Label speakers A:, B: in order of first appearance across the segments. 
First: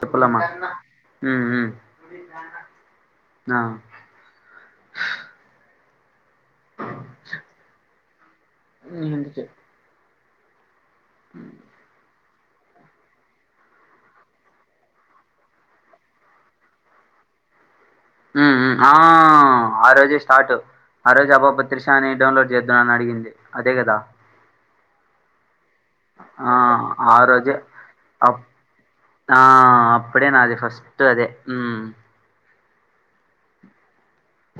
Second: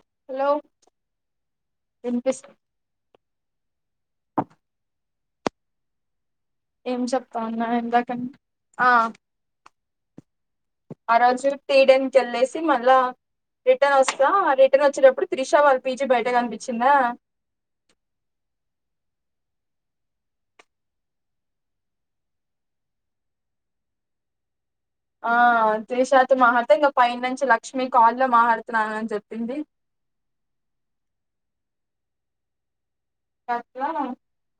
A: చెప్పలమ్మా
B: hello
A: ఉ ఉ
B: వినిపిస్
A: ఆ
B: ఏం చెప్తా ఉన్నా ఇందాక
A: ఎందుకే [unintelligible]
B: ఆ రోజు తేడానికి వెళ్లేసి మళ్ళా రిటర్న్ వస్తా రిటర్న్ వచ్చేటప్పుడు త్రిషా వాళ్ళ పీజీ బయట కనిపిచిందా
A: ఆ ఆ రోజే స్టార్ట్ ఆ రోజు అబా అబా త్రిషా అని డౌన్లోడ్ చేద్దన్నామని అడిగింది అదే కదా
B: ఆ త్రిషా తొ
A: ఆ
B: మాట్లాడితే ఇంకా పై
A: ఆ
B: నుంచి
A: రోజే
B: లక్ష్మి కాళ్ల్లో
A: అప్
B: మాట్లాడుతున్నానని
A: ఆ
B: చెప్పింది
A: అప్పుడే నాది ఫస్ట్ అదే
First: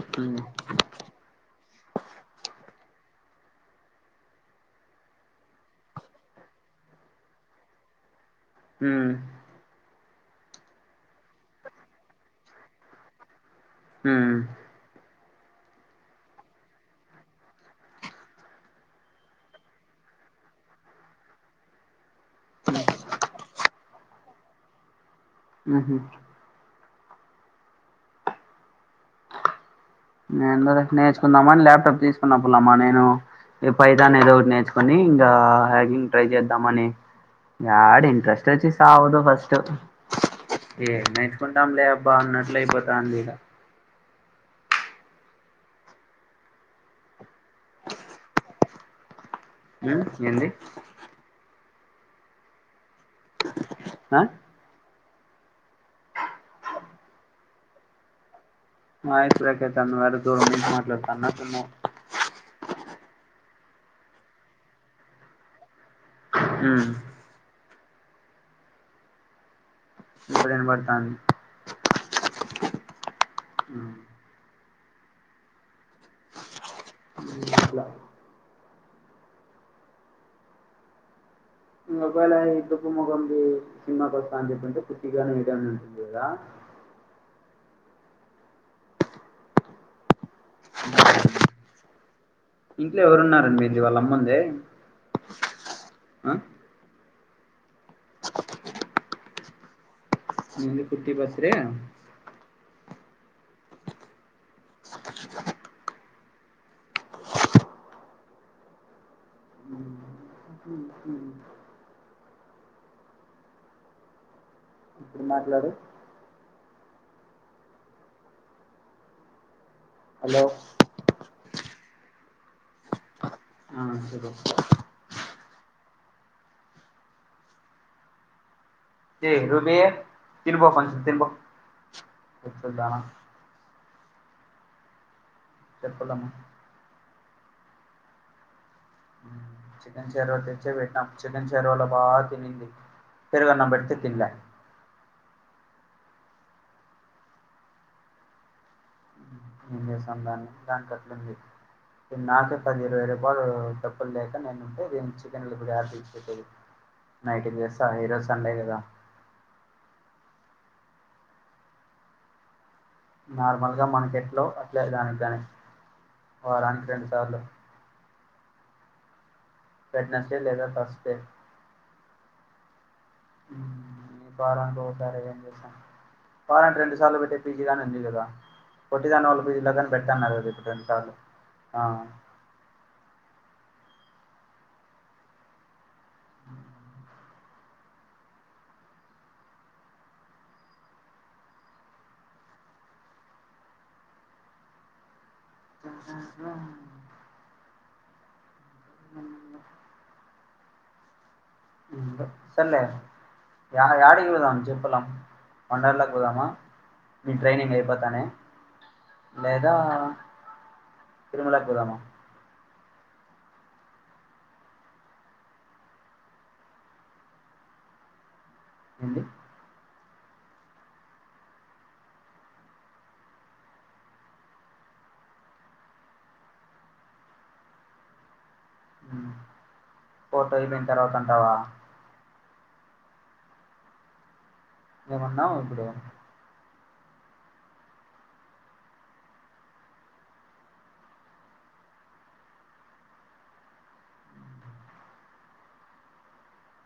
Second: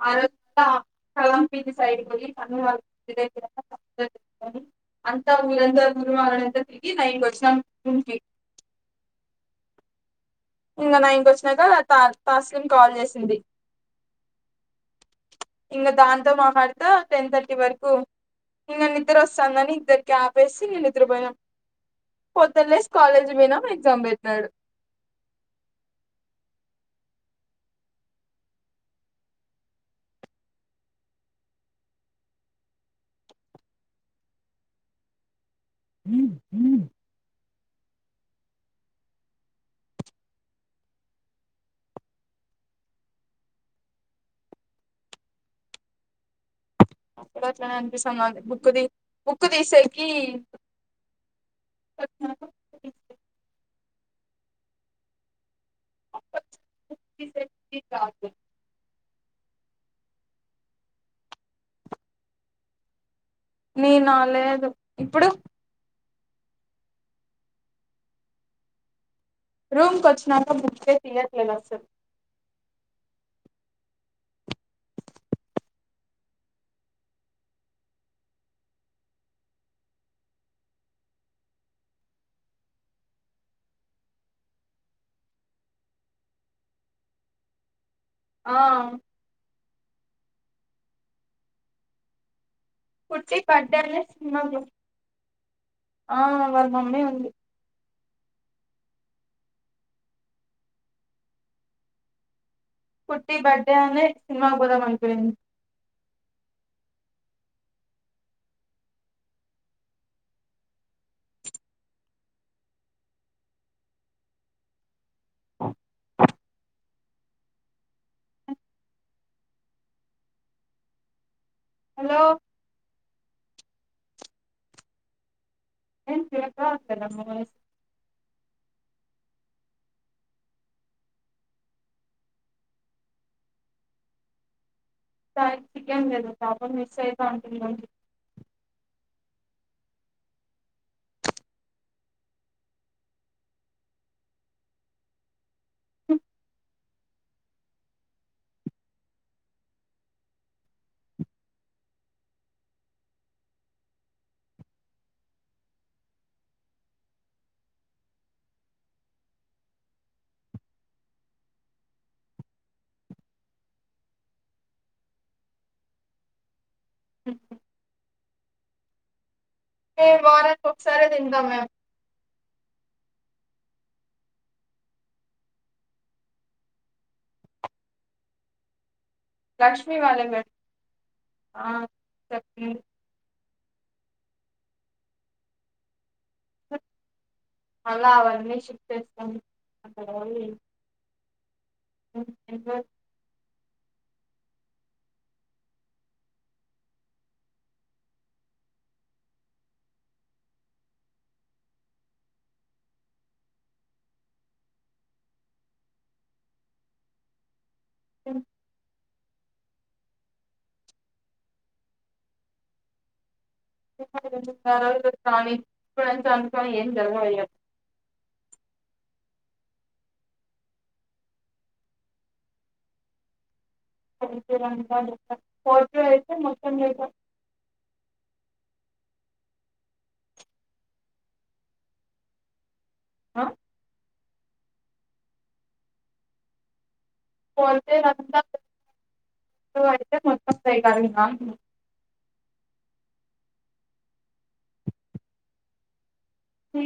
B: అర
A: ఉమ్
B: కంపిది సైడ్ మ అ [unintelligible] ఇ [unintelligible] అంత ఉరంతా [unintelligible] పూరు మనంత తిరిగి నైన్ కి వచ్చినం రూంకి
A: హ
B: ఇంకా నైన్ కి వచ్చినాక తా తాస్లిం కాల్ చేసింది
A: హ
B: ఇంకా దాంతో మా భర్త టెన్ థర్టీ వరకు ఇంక నిద్ర వస్తాందని ఇద్దరికి ఆపేసి నిద్ర పోయినం పొద్దున లేసి కాలేజ్కి పోయినం ఎగ్జామ్ పెట్టినాడు
A: ఆ ఎందోలె నేర్చుకుందామా అని ల్యాప్టాప్ తీసుకున్న పుల్లమ్మా నేను ఈ పైతానే ఏదో ఒకటి నేర్చుకొని ఇంకా హ్యాకింగ్ ట్రై చేద్దాం అని యాడ ఇంట్రెస్ట్ వచ్చి సావదు ఫస్ట్ ఏం నేర్చుకుంటాం లే అబ్బా అన్నట్లు అయిపోతాంది ఈడ
B: అక్కడ అట్లానే అనిపిస్తానది బుక్ తీ బుక్
A: ఉమ్
B: తీసేకి
A: ఏంది ఆ
B: స కాదు [unintelligible]
A: మా ఇరకతడ దూరం నుంచి మాట్లడతన్ననేమో
B: నేనా లేదు ఇప్పుడు
A: మ్మ్
B: రూమ్కి
A: ఇప్పుడు
B: వచ్చినక బుకే
A: వినబడతాంది
B: తీయట్లేదు అస్సలు
A: మ్ మ్ ఇట్ల ఇంక ఒకవేళ తుంపు ముఖంది సినిమాకి వస్తాని చెప్పింటే పుర్తిగానే మీకు ఎమన్న అనిపించింద
B: ఆ
A: అ ఇంట్లో
B: పుట్టి బర్త్డే
A: ఎవరున్నారండి
B: అనే
A: వాళ్ళమ్ముందే
B: సినిమా ఆ
A: అ
B: వాళ్ళ మమ్మీ ఉంది
A: లిల్లీ కుట్టి బస్రే
B: కుట్టి బర్డే అనే సినిమాకు పోదం అనుకున్నాను
A: మ్ మాట్లాడు హలో
B: హలో
A: ఆ చెప్పు
B: ఏం చేత్త అందనమోయ్
A: ఏ రూబీ తినుబో కుంచెం తింబో
B: సార్ చికెన్
A: చెప్పలమ్మ
B: లేదు పాపం మిస్సయిత ఉంటుంది దానికి
A: చికెన్ చెరువ తెచ్చే పెట్టాం చికెన్ చెరువలో బాగా తినింది పెరుగన్నం పెడితే తిన్లే
B: మ్
A: ఎ సన్దాన్ని దానికి అట్లుంది నాకే పది ఇరవై రూపాయలు డబ్బులు లేక నేను ఉంటేే దీని చికెన్లు తెచ్చి పెట్టేది నైటి జేసా ఈరోజు సండే కదా నార్మల్ గా మనకెట్లో అట్లే దానికి దాని వారానికి రెండు సార్లు
B: ఏ
A: వెడ్నెస్డే
B: వారానికి
A: లేదా
B: ఒక ఒక సారే
A: థర్స్డే
B: తింటాం మేము
A: వారానికి ఒకసారే ఏం చేశాను వారానికి రెండు సార్లు పెట్టే పీజీగాని ఉంది కదా పొట్టిదాని వాళ్ళ పిజిలోగాని
B: లక్ష్మి వాళ్ళే
A: పెట్టన్నారు
B: పెట్
A: ఇప్పుడు రెండు సార్లు ఆ
B: చెప్పి అలా అవన్నీ షిఫ్ట్ చేస్తాం అక్కడ ఒల్ని అంతెగ
A: ఇంకేంచెద్దాం మిమ్మల్నె సర్లే యా యాడకి పోదాం చెప్పలం వండర్ల పోదామ మీ ట్రైనింగ్ అయి పోతనే లేదా తిరుమలకి పోదామా
B: ఇప్పటి నుంచి ఆలోచిస్తానే ఇప్పట్నించి అనుకో ఏం జరగవయ్య
A: అండి
B: [unintelligible] ఫోర్టు అయితే మొత్తం డేటా
A: ఉమ్మ్ పోతాయి దిని తర్వాత అంటావా
B: ఆ
A: ఏమన్నావ్ ఇప్పుడు
B: పోతే అంతా ఇవి అయితే మొత్తం పోయిగ ఇంకా అంటున్న అ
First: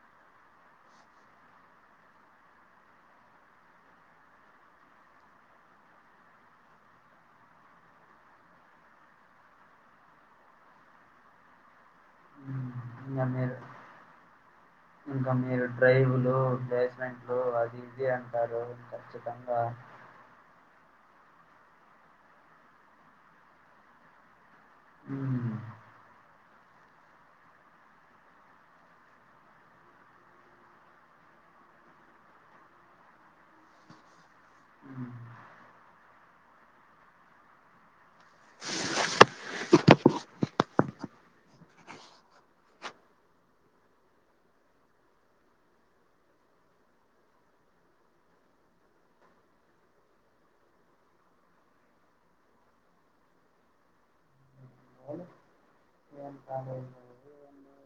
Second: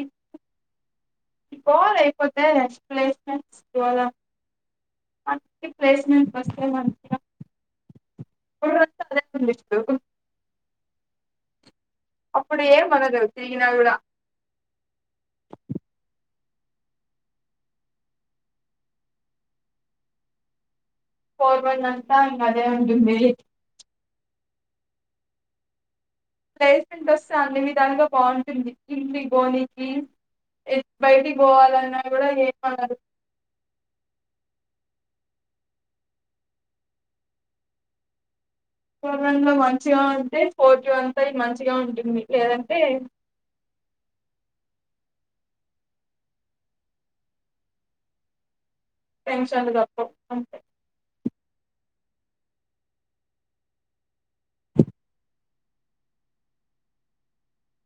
B: ఈకోర్ అయిపోతే ప్లేస్మెంట్స్ గోల మంచి ప్లేస్మెంట్ వస్తే మంచిగా బుర్రంతా అదే ఉంది ఇప్పుడు అప్పుడు
A: ఉమ్,
B: ఎమనదు
A: ఇంకా మీరు
B: తిరిగినా కూడా
A: ఇంకా మీరు డ్రైవ్లు ప్లేస్మెంట్లు అది ఇది అంటారు ఖచ్చితంగా
B: కోర్మండ్డ్ అంతా ఇంగ అదే ఉంటుంది
A: ఉమ్మ్
B: ప్లేస్మెంట్ వస్తే అన్ని విధాలుగా బాగుంటుంది ఇంటికి పోనీకి ఇఫ్ బయటికి పోవాలన్నా కూడా ఏమనరు
A: ఉమ్మ్
B: కోరమంగళ మంచిగా ఉంటే స్పోర్టివ్ అంతా మంచిగా ఉంటుంది లేదంటే టెన్షన్లు తప్పవ్ అంతే
A: ఏం కాలేజీలో ఎందో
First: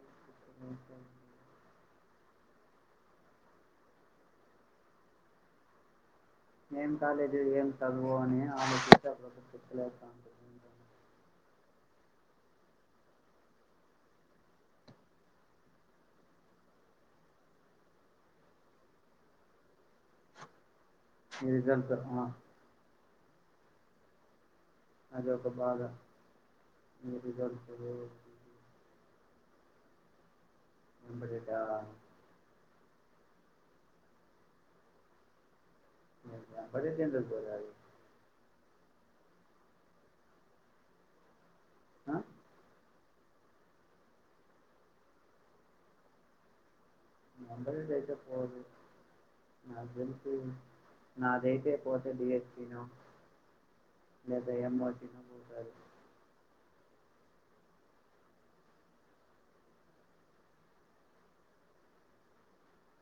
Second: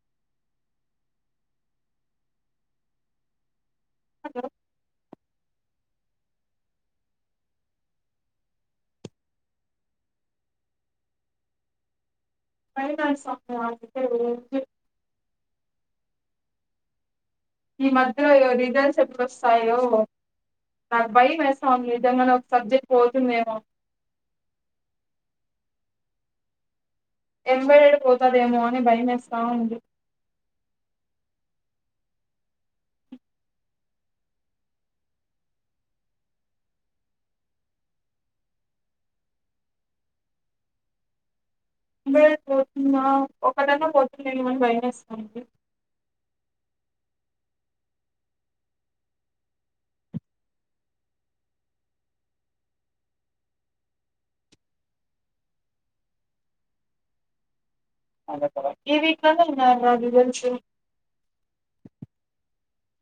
B: హలో
A: ఏంకాలేజో ఏంచదువో అని ఆలోచిస్తే అప్పుడప్పుడు పిచ్చి లేస్తాంటది ఇంక
B: భయమేస్తాంది ఆలోచిస్తే ఉకే ఈ మధ్యలోయో రిజల్ట్స్ ఎప్పుడోస్తాయో నాకు
A: మీ రిజల్ట్
B: భయమేస్తావుంది
A: ఆ
B: నిజంగానే ఒక సబ్జెక్ట్ పోతుందేమో
A: అదొక బాధ మీ రిజల్ట్
B: యంబైఎడు పోతదేమో అని భయమేస్తా ఉంది
A: యంబ్రిడా [unintelligible] ఆ
B: లేదు ఇంగ ఒకటైనా పోతుందేమో అని భయమేస్తుంది
A: నంబరిడ్ అయితే పోదు నాకు తెలిసి నాదైతే పోతే డీఎస్సీనో లేదా ఏమోజినో పోతాది
B: ఈ వీక్లోనే కదా రా రిజల్ట్స్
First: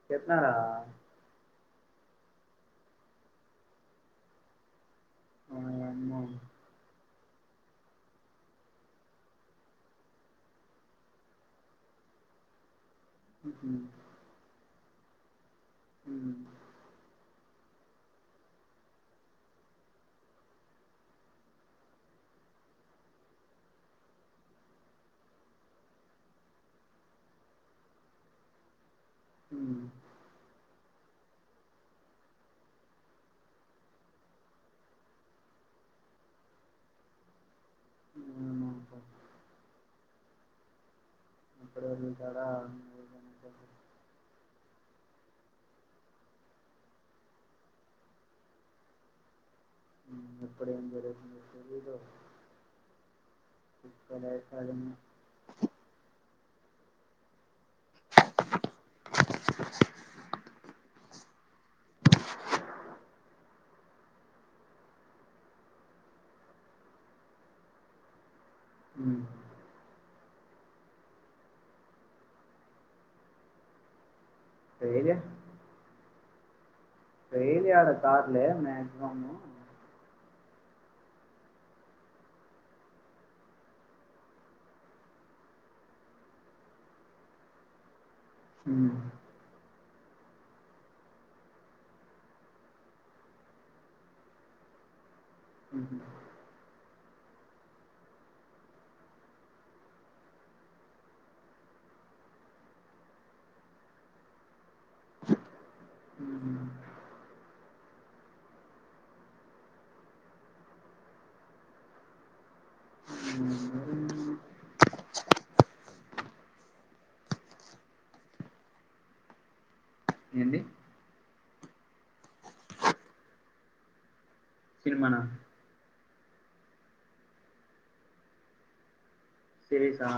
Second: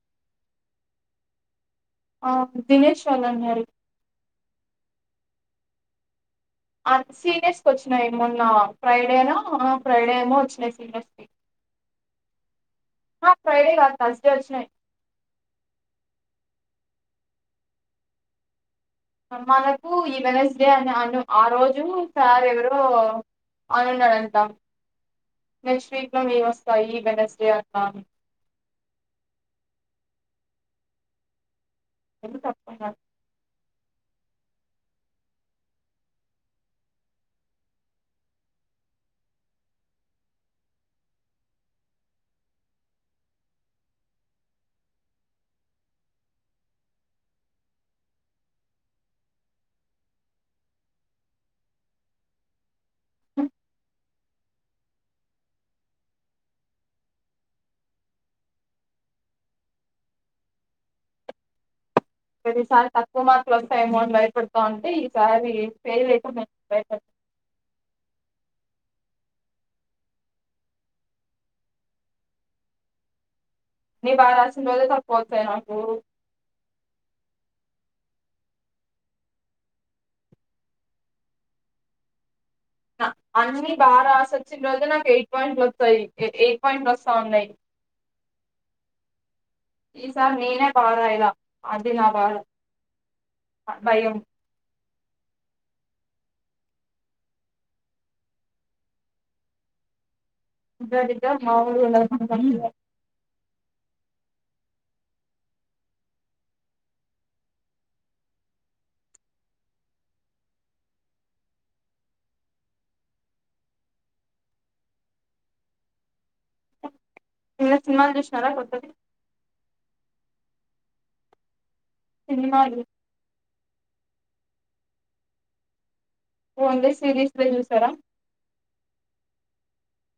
A: చెప్పిన
B: ఆ దినేష్ వాళ్లు అన్నారు
A: వాయమ్మో
B: ఆ సీనియర్స్ కి వచ్చినాయి మొన్న ఫ్రైడేనో ఫ్రైడే ఏమో వచ్చినాయి సీనియర్స్ కి హా ఫ్రైడే
A: మ్మ్
B: కాదు తర్స్‌డే వచ్చినాయి
A: ఉమ్మ్
B: మనకు ఈవెన్స్డే అని అను ఆరోజు సార్ ఎవరో ఆడున్నాడంట. నెక్స్ట్ వీక్ లో నేను వస్తా, ఈ వెడ్నెస్డే అంటాండు.
A: హ్మ్
B: ఎవలు తప్పేంగాదు.
A: ఏమో [inaudible] ఎప్పుడ [unintelligible] ఇక్కడ హలీం మ్.
B: ప్రతిసారి తక్కువ మార్క్స్ వస్తాయేమోని భయపడతా ఉంటే. ఈసారి ఫెయిల్యడా భయప. [inaudible]
A: హ్మ్
B: నేను బాగా రాసిన రోజే
A: తెలీదు
B: తక్కువ వస్తాయి నాకు.
A: ఏం చేయాలి కావట్లే మాక్సిమం.
B: అన్ని బాగా రాసి వచ్చిన రోజు నాకు ఎయిట్ పాయింట్లు వస్తాయి ఎయిట్ పాయింట్లు వస్తా ఉన్నాయి. [inaudible]
A: హ్మ్
B: ఈ సారి నినే పాడయలా అది నా పాడు భయంమ్.
A: హ్మ్
B: [unintelligible] మామూలుగా ఉండదు మా. [unintelligible] నిన్న సినిమాలు చూసినారా కొత్తది.
A: ఏంటి.
B: సినిమాలు.
A: సినిమానా.
B: ఓన్లీ సిరీస్ లో చూసారా.
A: సిరీస్ ఆ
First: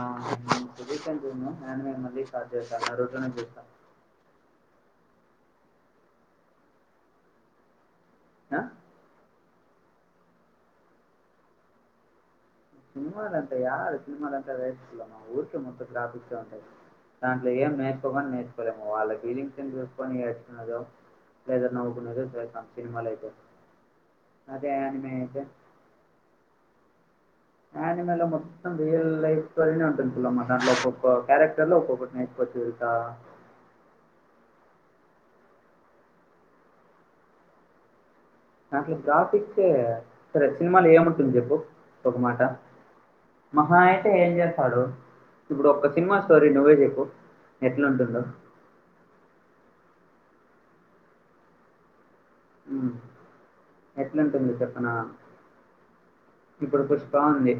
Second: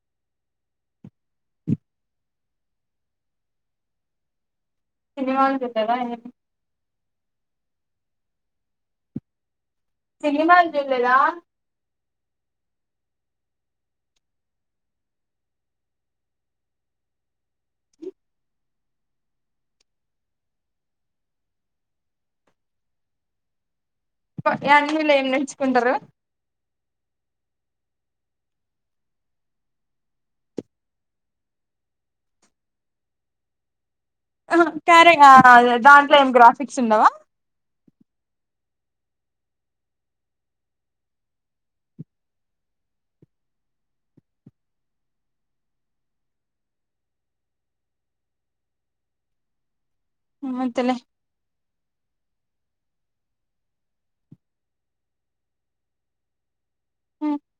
A: సిరీస్ ఏం చూడను. [unintelligible]
B: [inaudible]
A: ఆ
B: సినిమాలు చూడలేదా.
A: సినిమాలంటే యారు సినిమాలంటే [unintelligible] దాంట్లో ఏం నేర్చుకని నేర్చుకోలేము. వాళ్ళ ఫీలింగ్స్ చూసుకొని నేర్చుకున్నదో. ఏదైనా నవ్వుకునేదే చూస్తా సినిమాలయితే.
B: యానిమల్ లో ఏం నేర్చుకుంటారు.
A: ఆనిమల్ లో మొత్తం రియల్ లైఫ్ స్టోరీనే ఉంటుంది. పులమ్మాట అ ఒక్కొక్క క్యారెక్టర్ లో ఒక్కొక్క [unintelligible] [inaudible]
B: అసలు కరే గ దాంట్లో ఏమి గ్రాఫిక్స్ ఉండవా.
A: దాంట్లో గ్రాఫిక్స్ సరే సినిమాలు ఏముంటుంది చెప్పు ఒక మాట. మహా అయితే ఏం చేస్తాడు. ఇప్పుడు ఒక్క సినిమా స్టోరీ నువ్వే చెప్పు ఎట్లాంటుందో.
B: ఏం వద్దులే.
A: హ్మ్, ఎట్లాంటుంది చెప్పనా. ఇప్పుడు పుష్పా ఉంది.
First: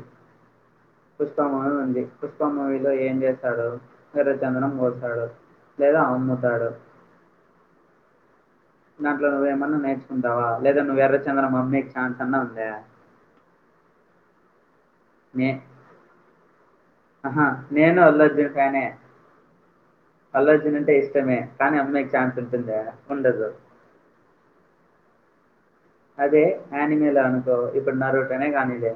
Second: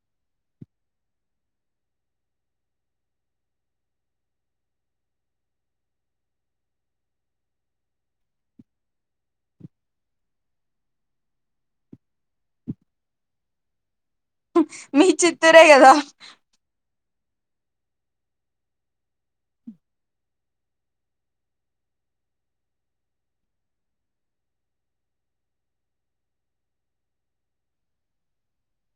A: పుష్పమూవీ ఉంది పుష్పమూవీలో ఏం చేశాడు ఎర్రచందనం కోశాడు. లేదా అమ్ముతాడు.
B: [inaudible]
A: దాంట్లో నువ్వేమన్నా నేర్చుకుంటావా లేదా నువ్వు ఎర్రచందనం అమ్మే ఛాన్స్ అన్న ఉందా.
B: మీ చిత్తూరు కదా.
A: అహా నేను అల్లజ్జున్ ఫ్యానే అల్లజున్ అంటే ఇష్టమే కానీ అమ్మాయికి ఛాన్స్ ఉంటుందా ఉండదు అదే ఆనిమెలే అనుకో ఇప్పుడు నరుటునే గానీలే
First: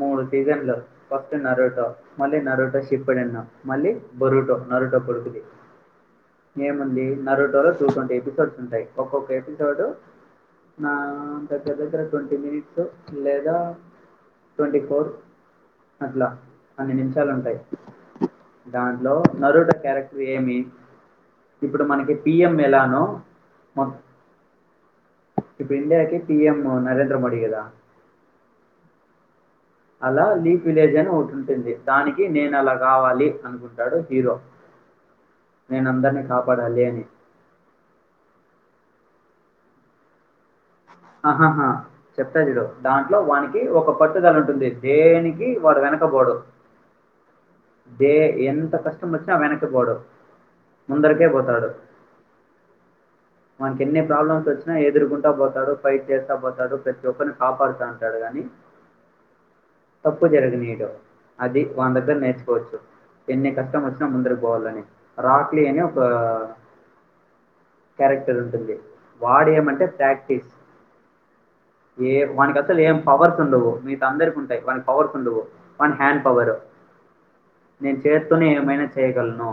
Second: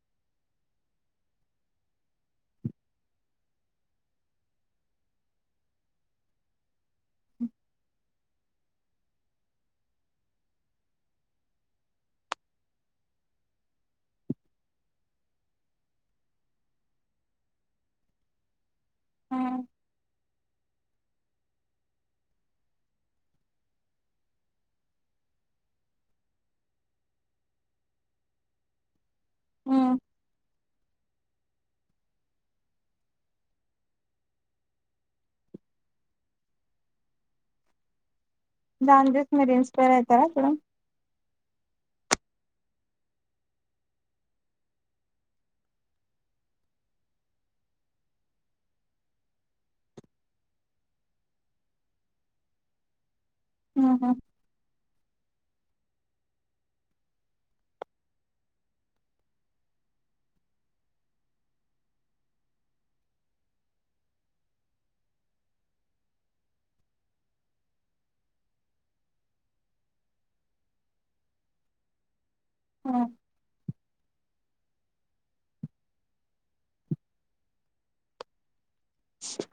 A: మూడు సీజన్లు ఫస్ట్ నరుటో మళ్ళీ నరుటో సిప్పెడెను మళ్ళీ బొరుటో నరుటో కొడుకుది ఏముంది నరుటోలో టూ టొంటీ ఎపిసోడ్స్ ఉంటాయి ఒక్కొక్క ఎపిసోడ్ నా దగ్గర దగ్గర టొంటీ మినిట్స్ లేదా టొంటీ ఫోర్ అట్ల అన్ని నిమిషాలుంటాయి దాంట్లో నరుటో క్యారెక్ ఏమి ఇప్పుడు మనకి పి ఎం ఎలానో మొ ఇప్పు ఇండియాకి పి ఎం నరేంద్ర మోడీ గదా అలా లీఫ్ విలేజ్ అని ఒకటుం దానికి నేనలా గావాలి అనుకుంటాడు హీరో నేను అందర్నీ కాపాడాలి అని
B: దాన్ని చూసి మీరు ఇన్స్పైర్ అయితరా అప్పుడు
A: ఆహాహా చెప్తా చూడు దాంట్లో వానికి ఒక పట్టుదల ఉంటుంది దేనికి వాడు వెన బోడు దే ఎంత కష్టం వచ్చిన వెనక్కి బోడు ముందరికే బోతాడు
B: [inaudible]
A: వానికిన్ని
B: ఇప్పుడు
A: ప్రాబ్లమ్స్ వచ్చినా ఎదుర్కుంటా బోతాడు ఫైట్ చేస్తా పోతాడు ప్రతి ఒక్కరిని కాపాడతాంటడు కాని తప్పు జరగనీయడు అది వాని దగ్గర నేర్చుకోవచ్చు ఎన్ని కష్టం వచ్చినా ముందరకి పోవాలని రాక్లీ అని ఒక క్యారెక్టర్ ఉంటుంది వాడు ఏమంటే ప్రాక్టీస్ ఏ వానికసలు ఏం పవర్స్ ఉండవు మిగతా అందరికుంటాయి వాన్ పవర్స్ ఉండవు వాని హ్యాండ్ పవరు
B: [inaudible]
A: నేను చేత్తోనే ఏమైనా చేయగలను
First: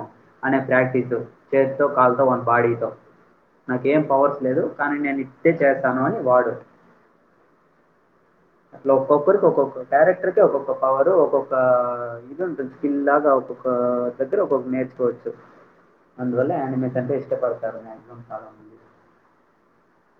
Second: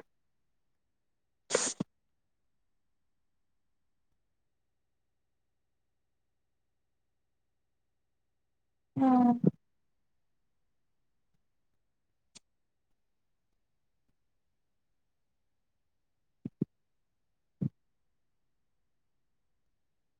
A: అనే ప్రాక్టీసు చేత్తో కాల్తో వాన్ బాడీతో నాకేం పవర్స్ లేదు కానీ నేను ఇట్టే చేస్తాను అని వాడు అట్ల ఒక్కొక్కరికి ఒక్కక్క క్యారెక్టర్ కి ఒక్కొక్క పవరు ఒక్కొక్క ఇదుంటుంది స్కిల్ లాగా ఒక్కొక్క దగ్గర ఒక్కొక్క నేర్చుకోవచ్చు అందువల్ల ఆనిమేష్ అంటే ఇష్టపడతారు మాక్సిమం చాలామంది
B: [inaudible]